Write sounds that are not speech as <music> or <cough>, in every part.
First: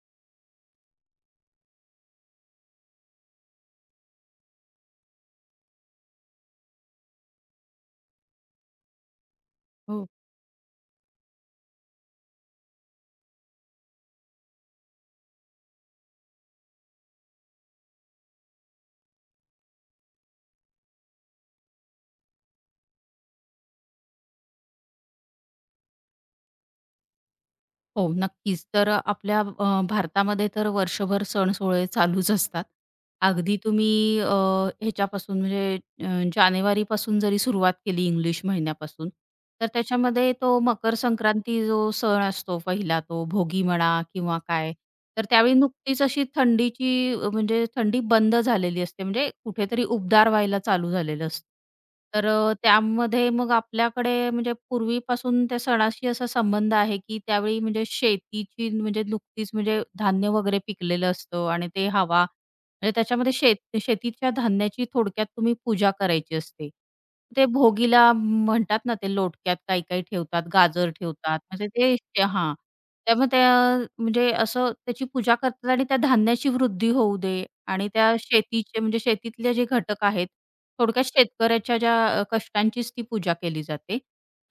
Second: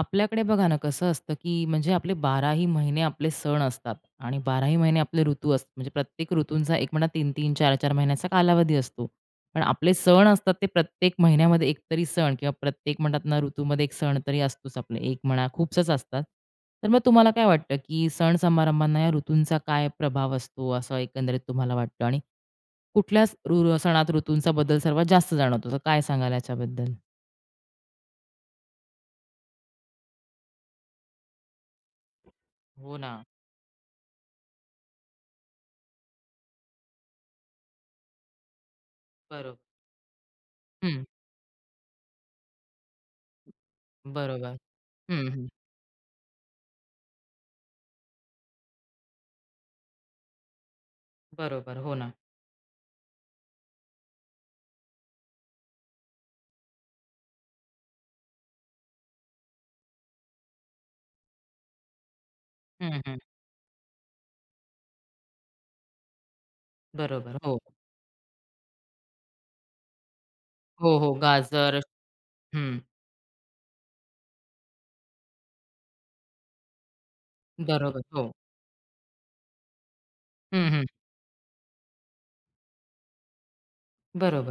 आपल्याकडे बघा ना कसं असतं की म्हणजे आपले बाराही महिने आपले सण असतात आणि बाराही महिने आपले ऋतू असतात म्हणजे प्रत्येक ऋतूंचा एक म्हणा तीन तीन चार चार महिन्याचा कालावधी असतो पण आपले हो, सण असतात ते प्रत्येक महिन्यामध्ये एकतरी सण किंवा प्रत्येक म्हणतात ना ऋतूमध्ये एक सण तरी असतोच आपले एक म्हणा खूपच असतात तर मग तुम्हाला काय वाटतं की सण समारंभांना या ऋतूंचा काय प्रभाव असतो असं एकंदरीत तुम्हाला वाटतं आणि कुठल्या सणात ऋतूंचा बदल सर्वात जास्त जाणवतो तर काय सांगाल याच्याबद्दल हो, नक्कीच. तर आपल्या भारतामध्ये तर वर्षभर सण-सोहळे चालूच असतात. हो ना अगदी तुम्ही अ, ह्याच्यापासून म्हणजे अ, जानेवारीपासून जरी सुरुवात केली इंग्लिश महिन्यापासून, बरोबर तर त्याच्यामध्ये तो मकर हम्म, संक्रांती जो सण असतो पहिला तो भोगी म्हणा किंवा बरोबर काय, तर हम्म, हम्म. त्यावेळी नुकतीच अशी थंडीची म्हणजे थंडी बंद झालेली असते म्हणजे कुठेतरी उबदार व्हायला चालू झालेलं असतं. बरोबर, हो ना. तर त्यामध्ये मग आपल्याकडे म्हणजे पूर्वीपासून त्या सणाशी असा संबंध आहे, की त्यावेळी म्हणजे शेतीची म्हणजे नुकतीच म्हणजे धान्य वगैरे पिकलेलं असतं आणि ते हवा म्हणजे हं, हं. त्याच्यामध्ये शेतीच्या धान्याची थोडक्यात तुम्ही पूजा करायची असते. बरोबर. ते हो. भोगीला म्हणतात ना, ते लोटक्यात काही-काही ठेवतात, गाजर हो, हो. ठेवतात. म्हणजे गाजर ते ते हां. हं. त्यामुळे त्या म्हणजे असं त्याची पूजा करतात आणि त्या धान्याची वृद्धी होऊ दे आणि बरोबर. त्या हो. शेतीचे म्हणजे शेतीतले जे घटक आहेत, हं, हं. थोडक्यात शेतकऱ्याच्या ज्या कष्टांचीच ती पूजा केली जाते.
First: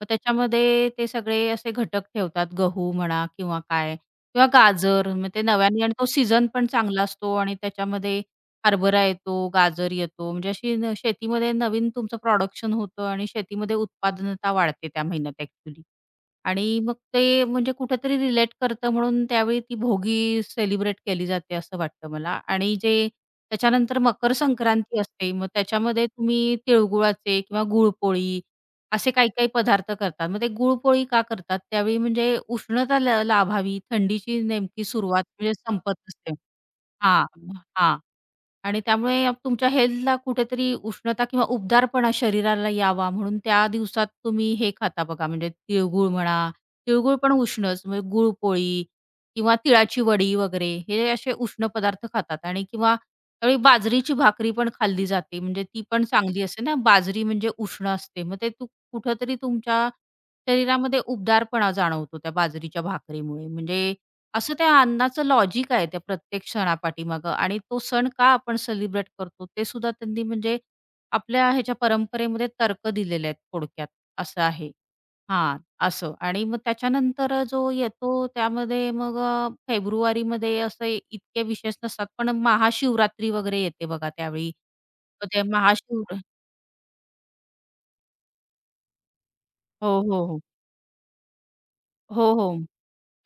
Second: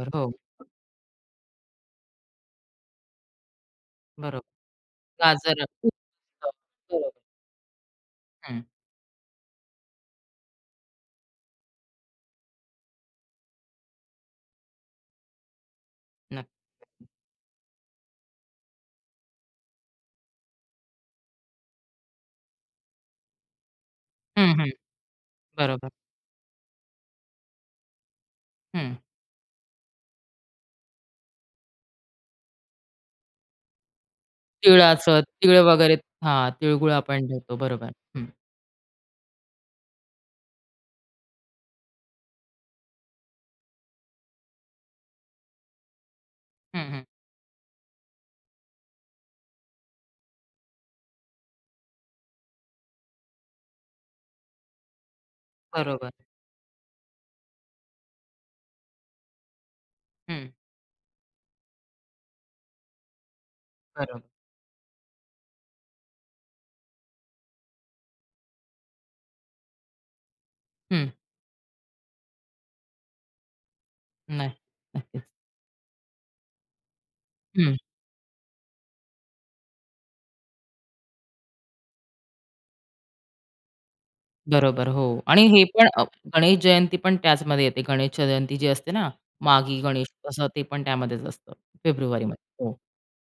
मग हो. त्याच्यामध्ये ते सगळे असे घटक ठेवतात. गहू म्हणा किंवा काय बरोबर. किंवा गाजर, मग ते गाजर नव्याने आणि तो सीझन पण चांगला बरोबर. असतो आणि त्याच्यामध्ये हं. हरभरा येतो, गाजर येतो, म्हणजे अशी न शेतीमध्ये नवीन तुमचं प्रोडक्शन होतं आणि शेतीमध्ये उत्पादनता वाढते त्या महिन्यात ॲक्चुअली. आणि नक्की. मग ते म्हणजे कुठेतरी रिलेट करतं म्हणून त्यावेळी ती भोगी सेलिब्रेट केली जाते असं वाटतं मला. आणि जे त्याच्यानंतर मकर हं, हं. संक्रांती असते, मग बरोबर. त्याच्यामध्ये तुम्ही तिळगुळाचे किंवा गुळपोळी हं. असे काही-काही पदार्थ करतात. मग ते गुळपोळी का करतात? त्यावेळी म्हणजे उष्णता लाभावी, थंडीची नेमकी तिळाचं, सुरुवात म्हणजे तीळ संपत वगैरे असते. हां, तिळगुळ हां, आपण ठेवतो. बरोबर. हां. हं. आणि त्यामुळे तुमच्या हेल्थला कुठेतरी उष्णता किंवा उबदारपणा शरीराला यावा म्हणून त्या दिवसात तुम्ही हे खाता बघा म्हणजे तिळगुळ म्हणा, हं, हं. तिळगुळ पण उष्णच म्हणजे गुळपोळी किंवा तिळाची वडी वगैरे हे असे उष्ण पदार्थ खातात आणि किंवा त्यावेळी बाजरीची भाकरी पण खाल्ली जाते म्हणजे ती पण बरोबर. चांगली असते ना, बाजरी म्हणजे उष्ण असते. मग ते कुठेतरी तुमच्या हं. शरीरामध्ये उबदारपणा जाणवतो त्या बाजरीच्या भाकरीमुळे म्हणजे बरोबर. असं त्या अन्नाचं लॉजिक आहे त्या प्रत्येक सणापाठीमागं आणि तो सण का आपण सेलिब्रेट करतो ते सुद्धा त्यांनी म्हणजे हं. आपल्या ह्याच्या परंपरेमध्ये तर्क दिलेले आहेत थोडक्यात असं नाही. आहे. नक्कीच. हां, असं आणि मग त्याच्यानंतर जो हं. येतो त्यामध्ये मग फेब्रुवारीमध्ये असे इतके विशेष नसतात, पण महाशिवरात्री वगैरे येते बघा त्यावेळी. बरोबर. हो. तर ते आणि हे पण गणेश जयंती पण त्याचमध्ये येते. गणेश जयंती जी असते ना, माघी हो, गणेश हो, हो. असं ते पण त्यामध्येच असतं हो, हो. फेब्रुवारीमध्ये. हो.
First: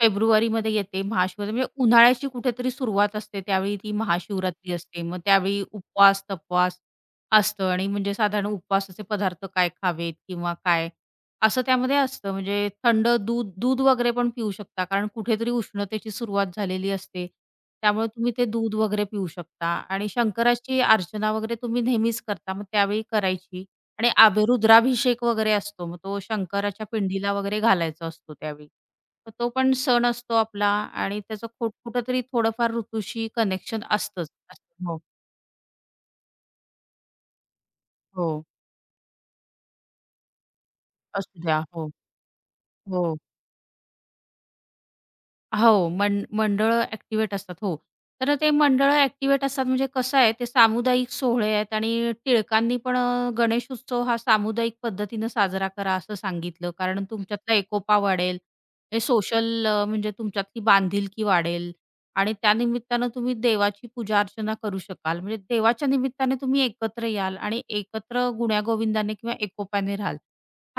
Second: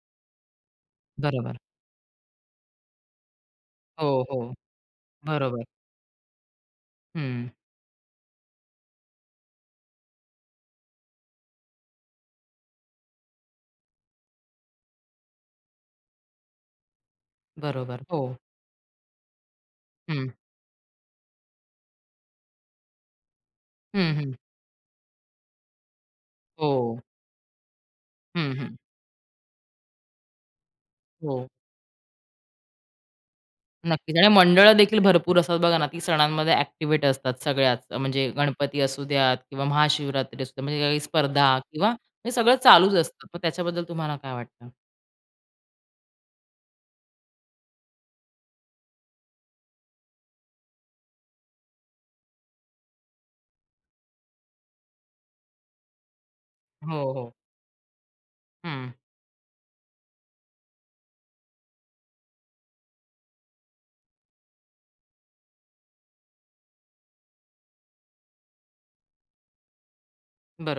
फेब्रुवारीमध्ये येते महाशिवरात्री बरोबर. म्हणजे उन्हाळ्याची कुठेतरी सुरुवात असते त्यावेळी ती हो, हो. महाशिवरात्री असते. मग त्यावेळी बरोबर. उपवास-तपवास हं. असतं आणि म्हणजे साधारण उपवासाचे पदार्थ काय खावेत किंवा काय असं त्यामध्ये असतं. म्हणजे थंड दूध दूध वगैरे पण पिऊ शकता कारण कुठेतरी उष्णतेची सुरुवात झालेली असते. बरोबर. त्यामुळे हो. तुम्ही ते दूध वगैरे पिऊ शकता आणि हं. शंकराची अर्चना वगैरे तुम्ही नेहमीच करता. मग त्यावेळी करायची. आणि हं, हं. रुद्राभिषेक वगैरे असतो. मग तो हो. शंकराच्या पिंडीला वगैरे घालायचा असतो हं, त्यावेळी. हं. मग तो पण सण असतो आपला आणि हो. त्याचं कुठेतरी थोडंफार ऋतूशी कनेक्शन नक्कीच आणि असतंच. मंडळं असतं. देखील हो, भरपूर असतात बघा ना, ती सणांमध्ये ॲक्टिव्हेट असतात सगळ्याच. म्हणजे हो. गणपती असू द्यात किंवा महाशिवरात्री असू द्या, म्हणजे काही असू स्पर्धा द्या. हो, किंवा हे सगळं चालूच हो. असतं. मग त्याच्याबद्दल तुम्हाला काय वाटतं? हो, मंडळं ॲक्टिव्हेट असतात. हो. तर ते मंडळं ॲक्टिव्हेट असतात म्हणजे कसं आहे ते सामुदायिक सोहळे आहेत आणि टिळकांनी पण गणेश उत्सव हा सामुदायिक पद्धतीनं साजरा करा असं सांगितलं. हो, कारण हो. तुमच्यातला एकोपा वाढेल, हं. हे सोशल म्हणजे तुमच्यातली बांधिलकी वाढेल आणि त्यानिमित्तानं तुम्ही देवाची पूजा-अर्चना करू शकाल. म्हणजे देवाच्या निमित्ताने तुम्ही एकत्र याल आणि एकत्र गुण्यागोविंदाने किंवा एकोप्याने राहाल.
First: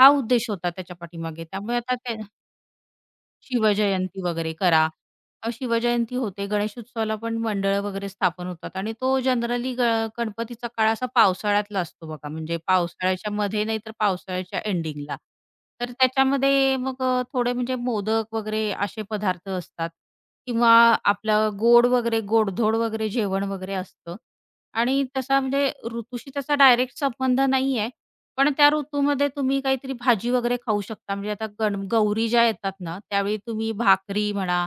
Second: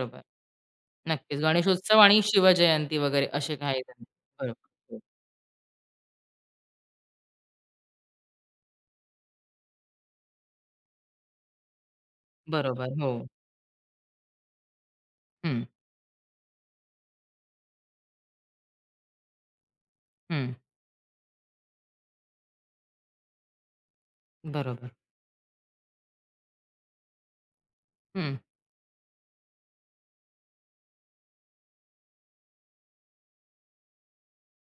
हा उद्देश होता त्याच्या नक्कीच. पाठीमागे. त्यामुळे आता गणेशोत्सव ते आणि शिवजयंती वगैरे असे काही जण- शिवजयंती वगैरे बरोबर. करा. हो. शिवजयंती होते, गणेशोत्सवाला पण मंडळं वगैरे स्थापन होतात आणि तो जनरली गणपतीचा काळ असा पावसाळ्यातला असतो बघा, म्हणजे बरोबर. हो. पावसाळ्याच्या मध्ये नाहीतर पावसाळ्याच्या एंडिंगला. हं. तर त्याच्यामध्ये मग थोडे म्हणजे मोदक वगैरे असे पदार्थ असतात हं. किंवा आपलं गोड वगैरे गोडधोड वगैरे जेवण वगैरे असतं बरोबर. आणि तसा म्हणजे ऋतूशी त्याचा डायरेक्ट संबंध नाहीये. हं. पण त्या ऋतूमध्ये तुम्ही काहीतरी भाजी वगैरे खाऊ शकता. म्हणजे आता गौरी ज्या येतात ना, त्यावेळी तुम्ही भाकरी म्हणा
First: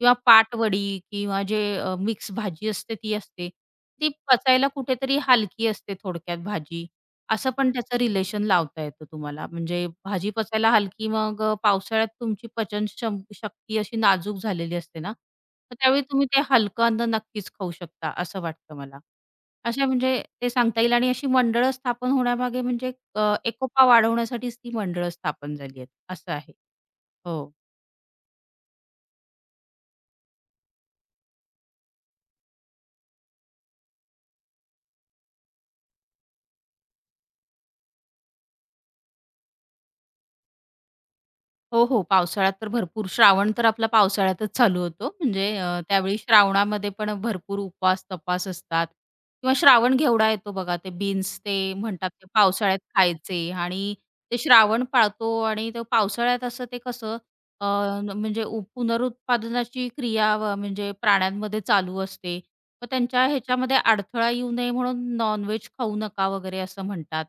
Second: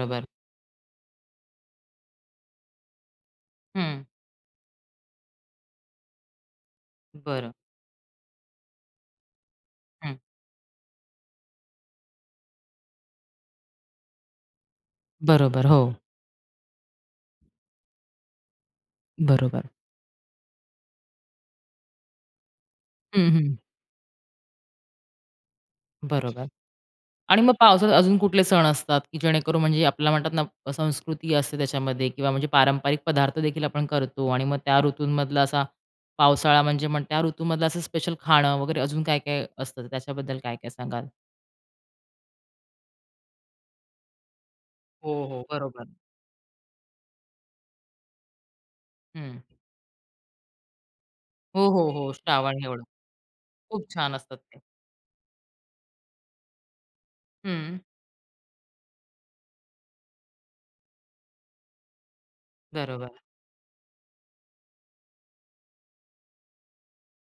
किंवा पाटवडी किंवा जे मिक्स भाजी असते ती असते. हं. ती पचायला कुठेतरी हलकी असते थोडक्यात भाजी. असं बरं. पण त्याचं रिलेशन लावता येतं तुम्हाला. म्हणजे भाजी पचायला हलकी मग पावसाळ्यात तुमची पचन शक्ती अशी नाजूक झालेली असते ना, बरोबर, तर हो. त्यावेळी तुम्ही ते हलकं अन्न नक्कीच खाऊ शकता असं वाटतं मला. बरोबर. अशा म्हणजे ते सांगता येईल आणि अशी मंडळं स्थापन होण्यामागे म्हणजे हं, हं. एकोपा वाढवण्यासाठीच ती मंडळं स्थापन झाली आहेत, असं बरोबर. आहे. आणि हो. मग पावसात अजून कुठले सण असतात, की जेणेकरून म्हणजे आपल्याला म्हणतात ना संस्कृती असते त्याच्यामध्ये किंवा म्हणजे पारंपरिक पदार्थ देखील आपण करतो आणि मग त्या ऋतूंमधला असा पावसाळा म्हणजे मग त्या ऋतूमधलं असं स्पेशल खाणं वगैरे अजून काय-काय असतं त्याच्याबद्दल काय-काय सांगाल? हो, हो. पावसाळ्यात तर भरपूर श्रावण तर आपला पावसाळ्यातच चालू होतो. हो, हो. म्हणजे बरोबर. त्यावेळी श्रावणामध्ये पण भरपूर उपवास-तपास असतात हं. किंवा श्रावण घेवडा येतो बघा. ते बीन्स हो, ते हो, म्हणतात हो. ते श्रावण पावसाळ्यात एवढं. खायचे खूप आणि छान असतात ते ते. श्रावण पाळतो आणि तो पावसाळ्यात असं ते कसं अ, हं. म्हणजे पुनरुत्पादनाची क्रिया व म्हणजे प्राण्यांमध्ये चालू असते. मग बरोबर. त्यांच्या ह्याच्यामध्ये अडथळा येऊ नये म्हणून नॉन खाऊ नका वगैरे असं म्हणतात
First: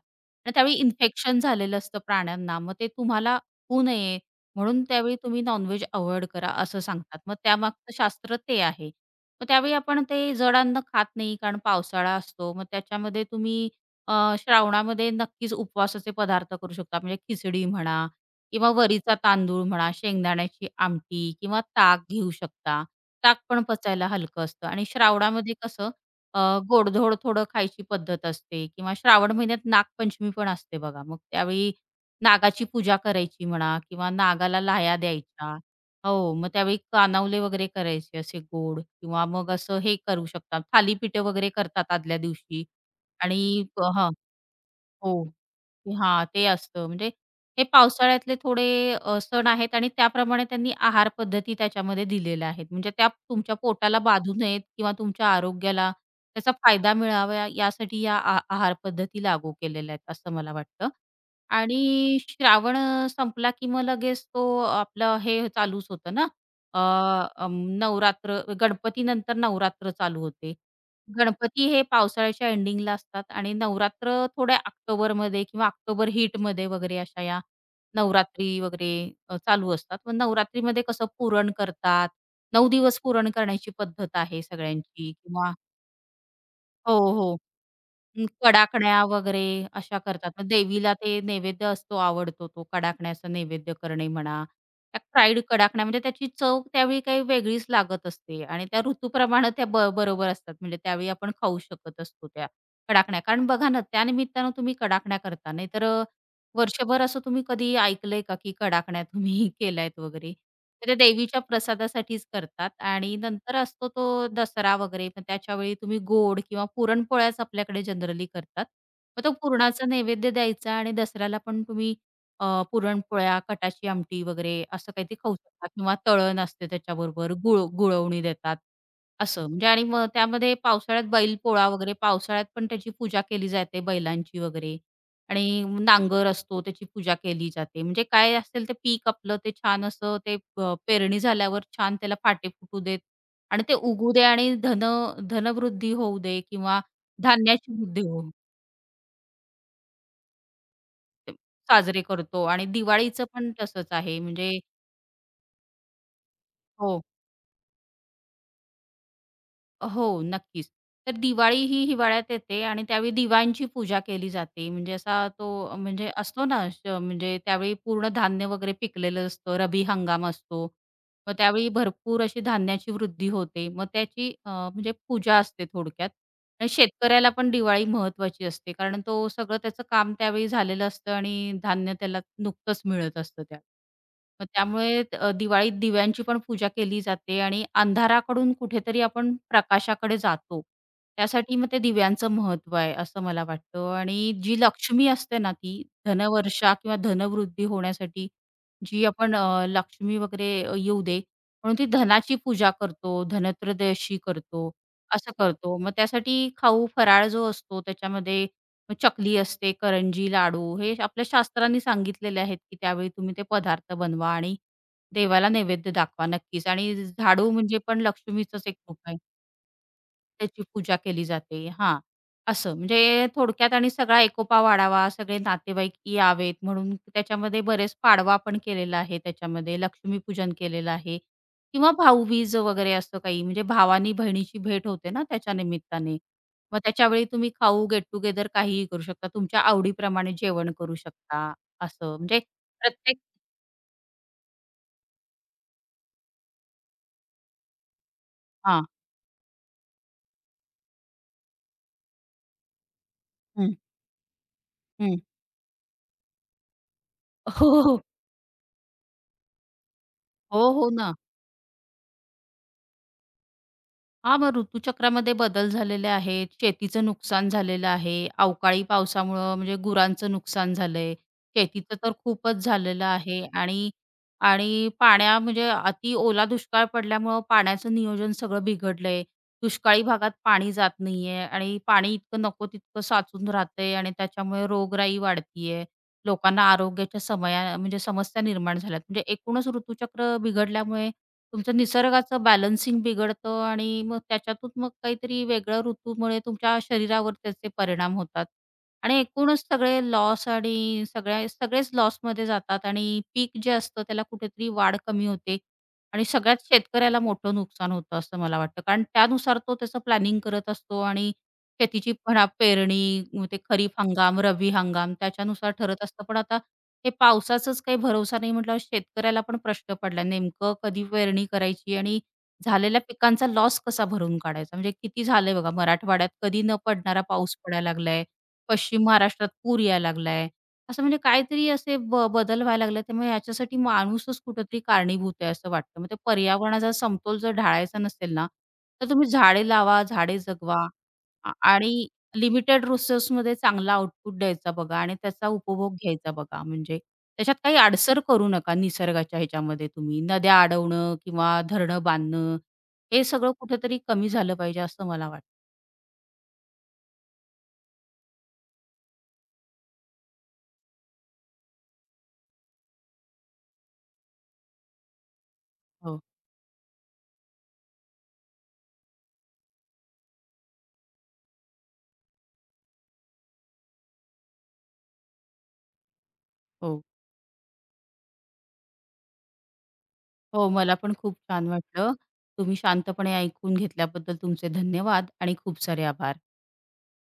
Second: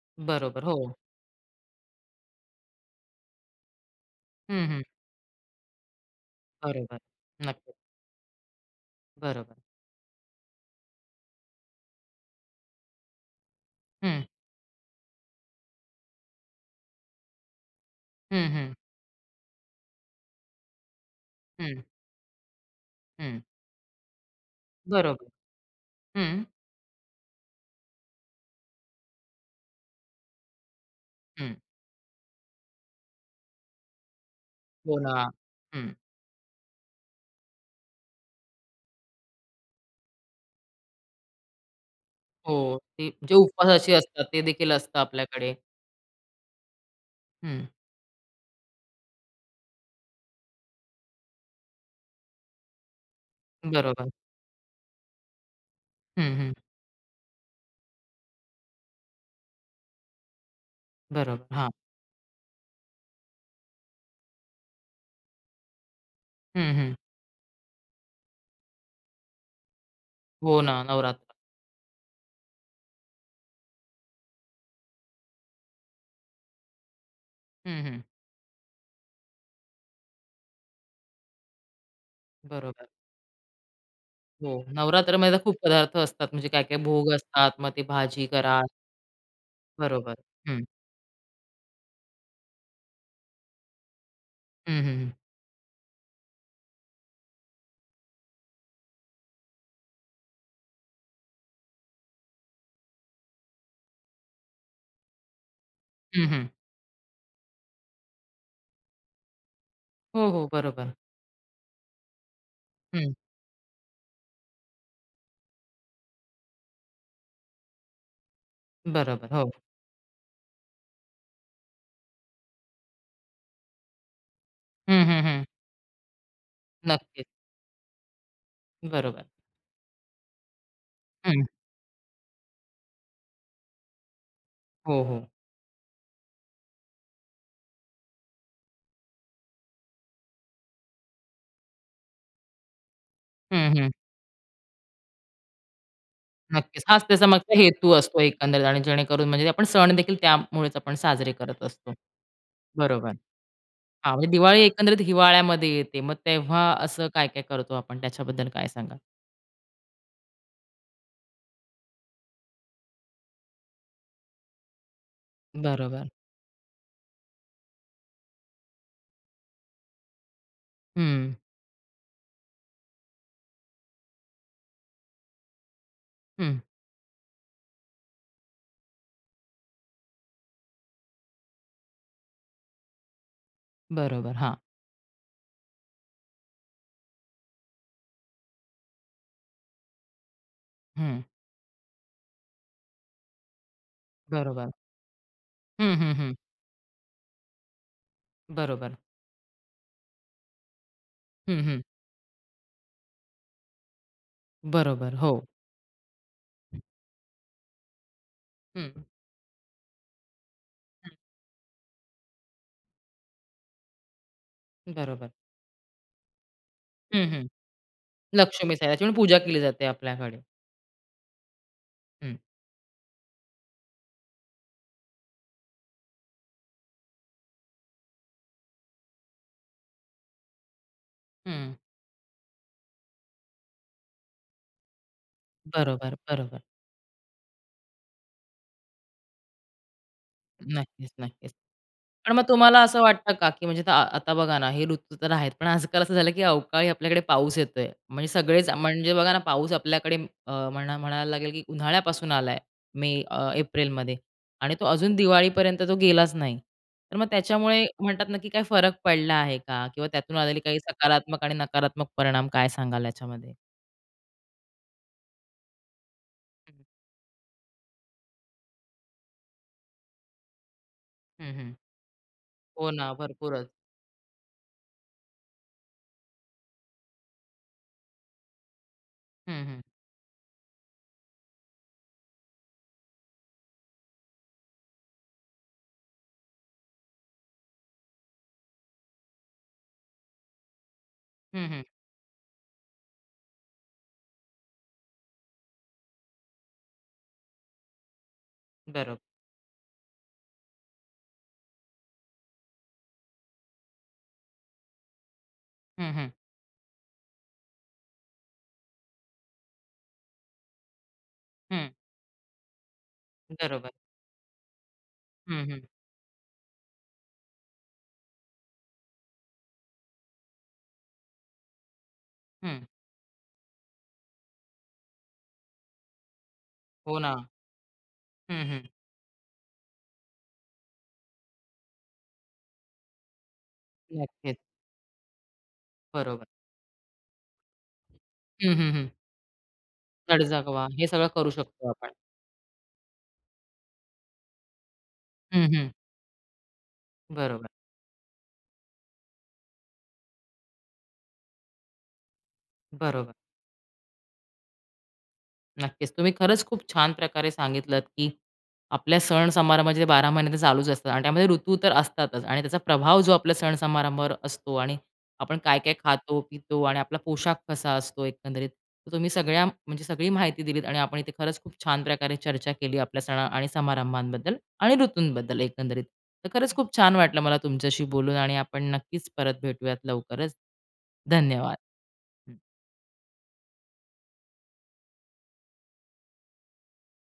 आणि बरोबर. त्यावेळी हो. इन्फेक्शन झालेलं असतं प्राण्यांना. मग ते तुम्हाला होऊ नये हं, हं. म्हणून त्यावेळी तुम्ही नॉनव्हेज अव्हॉइड करा असं बरोबर. सांगतात. मग नक्कीच. त्यामागचं शास्त्र ते आहे. मग बरोबर. त्यावेळी आपण ते जड अन्न खात नाही कारण पावसाळा असतो. मग त्याच्यामध्ये तुम्ही अ, हं. श्रावणामध्ये नक्कीच उपवासाचे पदार्थ करू शकता. म्हणजे खिचडी म्हणा हं, किंवा हं. वरीचा तांदूळ म्हणा, शेंगदाण्याची आमटी किंवा हं, ताक घेऊ शकता. ताक हं. पण पचायला हलकं असतं आणि बरोबर. श्रावणामध्ये कसं अ, हं. गोडधोड थोडं खायची पद्धत असते किंवा श्रावण महिन्यात नागपंचमी पण असते बघा. मग हं. त्यावेळी नागाची पूजा करायची म्हणा किंवा नागाला लाह्या हो ना. द्यायच्या. हं. हो, मग त्यावेळी कानावले वगैरे करायचे असे गोड किंवा मग असं हे करू शकतात, थालीपीठं वगैरे करतात आदल्या दिवशी हो. ते जे आणि उपवासाचे हां. असतात ते देखील असतं हो. आपल्याकडे. हां, ते असतं. म्हणजे हे हं. पावसाळ्यातले थोडे सण आहेत आणि त्याप्रमाणे त्यांनी आहार पद्धती त्याच्यामध्ये दिलेल्या आहेत. म्हणजे त्या तुमच्या पोटाला बरोबर. बाधू नयेत किंवा तुमच्या आरोग्याला हं, त्याचा हं. फायदा मिळावा यासाठी या आहार पद्धती लागू केलेल्या आहेत, असं मला वाटतं. बरोबर. हां. आणि श्रावण संपला की मग लगेच तो आपलं हे चालूच होतं ना, हं, अ, हं. नवरात्र गणपतीनंतर नवरात्र चालू होते. हो ना. नवरात्र. गणपती हे पावसाळ्याच्या एंडिंगला असतात आणि नवरात्र थोड्या ऑक्टोबरमध्ये किंवा ऑक्टोबर हीटमध्ये वगैरे अशा या हं, हं. नवरात्री वगैरे चालू असतात. मग नवरात्रीमध्ये कसं पुरण करतात. 9 बरोबर. दिवस पुरण करण्याची पद्धत आहे हो. सगळ्यांची नवरात्रामध्ये तर किंवा खूप पदार्थ असतात. म्हणजे काय-काय हो, भोग हो. असतात. मग ते भाजी करा. कडाकण्या वगैरे अशा बरोबर. करतात. मग हं. देवीला ते नैवेद्य असतो, आवडतो तो कडाकण्याचा नैवेद्य करणे म्हणा, हं, हं, त्या हं. फ्राईड कडाकण्या म्हणजे त्याची चव त्यावेळी काही वेगळीच लागत असते आणि त्या ऋतूप्रमाणे त्या बरोबर असतात. म्हणजे त्यावेळी आपण खाऊ शकत असतो त्या कडाकण्या. कारण बघा ना, त्यानिमित्तानं तुम्ही कडाकण्या करता, नाहीतर हं, हं. वर्षभर असं तुम्ही कधी ऐकलंय का, की कडाकण्या तुम्ही <laughs> केल्यात हो, वगैरे? हो. तर बरोबर. ते देवीच्या प्रसादासाठीच करतात हं. आणि नंतर असतो तो दसरा वगैरे, पण त्याच्यावेळी तुम्ही गोड किंवा पुरणपोळ्याच आपल्याकडे जनरली करतात. मग तो बरोबर. हो. पुरणाचा नैवेद्य द्यायचा आणि दसऱ्याला पण तुम्ही पुरणपोळ्या, कटाची आमटी वगैरे असं हं, काहीतरी हं, खाऊ हं. शकता किंवा तळण असते नक्कीच. त्याच्याबरोबर, गुळवणी देतात. बरोबर. असं म्हणजे आणि मग त्यामध्ये पावसाळ्यात बैल हं. पोळा वगैरे, पावसाळ्यात पण त्याची पूजा केली जाते बैलांची वगैरे. हो, हो. आणि नांगर असतो, त्याची पूजा केली जाते. म्हणजे काय असेल ते पीक आपलं ते छान असं ते पेरणी झाल्यावर छान त्याला फाटे फुटू देत आणि हं, ते हं. उगू दे आणि धनवृद्धी होऊ दे किंवा नक्कीच. हाच त्याचा मागचा धान्याची हेतू वृद्धी असतो होऊ एकंदरीत आणि जेणेकरून म्हणजे आपण सण देखील त्यामुळेच आपण साजरे दे, करत असतो. साजरे करतो आणि बरोबर. दिवाळीचं पण तसंच हां, आहे. म्हणजे म्हणजे दिवाळी एकंदरीत हिवाळ्यामध्ये येते. मग तेव्हा हो. असं काय-काय करतो आपण त्याच्याबद्दल काय सांगाल? हो, नक्कीच. तर दिवाळी ही हिवाळ्यात येते आणि त्यावेळी दिव्यांची पूजा केली जाते. म्हणजे असा तो बरोबर. म्हणजे असतो ना, म्हणजे त्यावेळी पूर्ण धान्य वगैरे पिकलेलं असतं. रब्बी हंगाम असतो. हं, मग त्यावेळी भरपूर अशी धान्याची वृद्धी होते. मग त्याची म्हणजे पूजा असते थोडक्यात. हं. आणि शेतकऱ्याला पण दिवाळी महत्वाची असते. कारण तो सगळं त्याचं काम त्यावेळी झालेलं असतं आणि धान्य त्याला नुकतंच मिळत असतं त्या बरोबर. मग हां. त्यामुळे दिवाळीत दिव्यांची पण पूजा केली जाते आणि अंधाराकडून कुठेतरी आपण प्रकाशाकडे जातो. हं. त्यासाठी मग ते दिव्यांचं महत्त्व आहे असं मला वाटतं आणि जी बरोबर. लक्ष्मी असते ना ती हं, हं, हं. धनवर्षा किंवा धनवृद्धी होण्यासाठी बरोबर. जी आपण लक्ष्मी वगैरे येऊ दे हं, म्हणून हं. ती धनाची पूजा करतो, धनत्रयोदशी करतो. बरोबर. असं हो. करतो. मग त्यासाठी खाऊ फराळ जो असतो त्याच्यामध्ये हं, मग हं. चकली असते, करंजी, लाडू हे आपल्या शास्त्रांनी सांगितलेले आहेत, की त्यावेळी तुम्ही ते पदार्थ बनवा आणि बरोबर. देवाला नैवेद्य दाखवा नक्कीच आणि हं, हं. झाडू म्हणजे पण लक्ष्मीचंच एक लक्ष्मीच आहे. रूप त्याची पण आहे. पूजा केली जाते आपल्याकडे. त्याची पूजा केली जाते. हां. हं, असं म्हणजे थोडक्यात आणि सगळा एकोपा वाढावा, सगळे नातेवाईक यावेत म्हणून त्याच्यामध्ये बरेच पाडवा पण केलेला आहे त्याच्यामध्ये, लक्ष्मीपूजन केलेलं आहे हं. किंवा भाऊबीज वगैरे असं काही म्हणजे भावानी बहिणीची भेट होते ना त्याच्या बरोबर, निमित्ताने. बरोबर. मग त्याच्यावेळी तुम्ही खाऊ, गेट टुगेदर काहीही करू शकता. तुमच्या आवडीप्रमाणे जेवण करू नक्कीच, नक्कीच. शकता असं पण म्हणजे मग तुम्हाला असं प्रत्येक वाटतं का, की म्हणजे आता आता बघा ना, हे ऋतू तर आहेत, पण आजकाल असं झालं, की अवकाळी आपल्याकडे पाऊस येतोय. म्हणजे सगळेच हां. म्हणजे बघा ना, पाऊस आपल्याकडे म्हणा म्हणायला लागेल, की उन्हाळ्यापासून आलाय मे हं, एप्रिलमध्ये आणि तो अजून हं. दिवाळीपर्यंत तो गेलाच नाही. तर मग हो, हो, त्याच्यामुळे हो. म्हणतात ना, की काही फरक पडला आहे का? किंवा त्यातून आलेले हो, काही हो ना. सकारात्मक आणि नकारात्मक परिणाम काय सांगाल याच्यामध्ये? हां, मग ऋतूचक्रामध्ये बदल झालेले आहेत. शेतीचं नुकसान झालेलं आहे. अवकाळी पावसामुळं म्हणजे गुरांचं नुकसान झालंय. हं, हं, हं. शेतीचं तर खूपच हो झालेलं ना, आहे भरपूरच. आणि आणि पाण्या म्हणजे अति ओला दुष्काळ पडल्यामुळं पाण्याचं नियोजन सगळं बिघडलंय. हं, हं. दुष्काळी भागात पाणी जात नाहीये आणि पाणी इतकं नको तितकं साचून राहतंय आणि त्याच्यामुळे रोगराई वाढतीये. लोकांना आरोग्याच्या समया म्हणजे समस्या निर्माण झाल्यात. म्हणजे एकूणच ऋतुचक्र बिघडल्यामुळे हं, तुमचं हं. निसर्गाचं बॅलन्सिंग बिघडतं आणि मग त्याच्यातून मग काहीतरी वेगळं ऋतूमुळे तुमच्या शरीरावर त्याचे परिणाम होतात आणि बरोबर. एकूणच सगळे लॉस आणि सगळेच लॉसमध्ये जातात आणि पीक जे असतं त्याला कुठेतरी वाढ कमी होते हं, आणि हं. सगळ्यात शेतकऱ्याला मोठं नुकसान होतं असं मला वाटतं. कारण त्यानुसार तो त्याचं प्लॅनिंग करत असतो आणि हं. शेतीची म्हणा पेरणी, मग ते बरोबर. खरीप हंगाम, रब्बी हंगाम हं, त्याच्यानुसार हं. ठरत असतं. पण आता हे पावसाचाच काही भरवसा नाही म्हटल्यावर शेतकऱ्याला पण प्रश्न पडला. नेमकं कधी पेरणी करायची आणि हं. झालेल्या पिकांचा लॉस कसा भरून काढायचा? म्हणजे किती झालंय बघा मराठवाड्यात कधी न हो पडणारा ना. पाऊस पडायला लागलाय. हं, हं. पश्चिम महाराष्ट्रात पूर यायला लागलाय. असं म्हणजे काहीतरी असे बदल व्हायला लागले. त्यामुळे याच्यासाठी माणूसच नक्कीच. कुठेतरी कारणीभूत आहे असं वाटतं. मग ते बरोबर. पर्यावरणाचा समतोल जर ढाळायचा नसेल ना, हं, हं, हं. तर तुम्ही झाडे लावा, झाडे तडजगवा जगवा. हे सगळं करू शकतो आणि आपण. लिमिटेड रिसोर्समध्ये चांगला आउटपुट द्यायचा बघा आणि त्याचा हं, हं. उपभोग घ्यायचा बघा. म्हणजे त्याच्यात बरोबर, काही आडसर करू नका निसर्गाच्या ह्याच्यामध्ये तुम्ही. नद्या अडवणं किंवा धरणं बांधणं, हे बरोबर. सगळं कुठेतरी कमी झालं पाहिजे असं मला वाटतं. नक्कीच. तुम्ही खरंच खूप छान प्रकारे सांगितलत, की आपल्या सण समारंभाचे 12 महिने तर चालूच असतात आणि त्यामध्ये ऋतू तर असतातच आणि त्याचा प्रभाव जो आपल्या सण समारंभावर असतो आणि आपण काय-काय हो, खातो, पितो आणि आपला पोशाख कसा असतो एकंदरीत. तर तुम्ही सगळ्या म्हणजे सगळी माहिती दिलीत आणि आपण इथे खरंच खूप छान प्रकारे चर्चा केली आपल्या सण आणि समारंभांबद्दल आणि ऋतूंबद्दल एकंदरीत. तर खरंच खूप हो. छान वाटलं मला तुमच्याशी बोलून आणि आपण नक्कीच परत भेटूयात लवकरच. हो, मला पण खूप छान धन्यवाद. वाटलं. तुम्ही शांतपणे ऐकून घेतल्याबद्दल तुमचे धन्यवाद आणि खूप सारे आभार.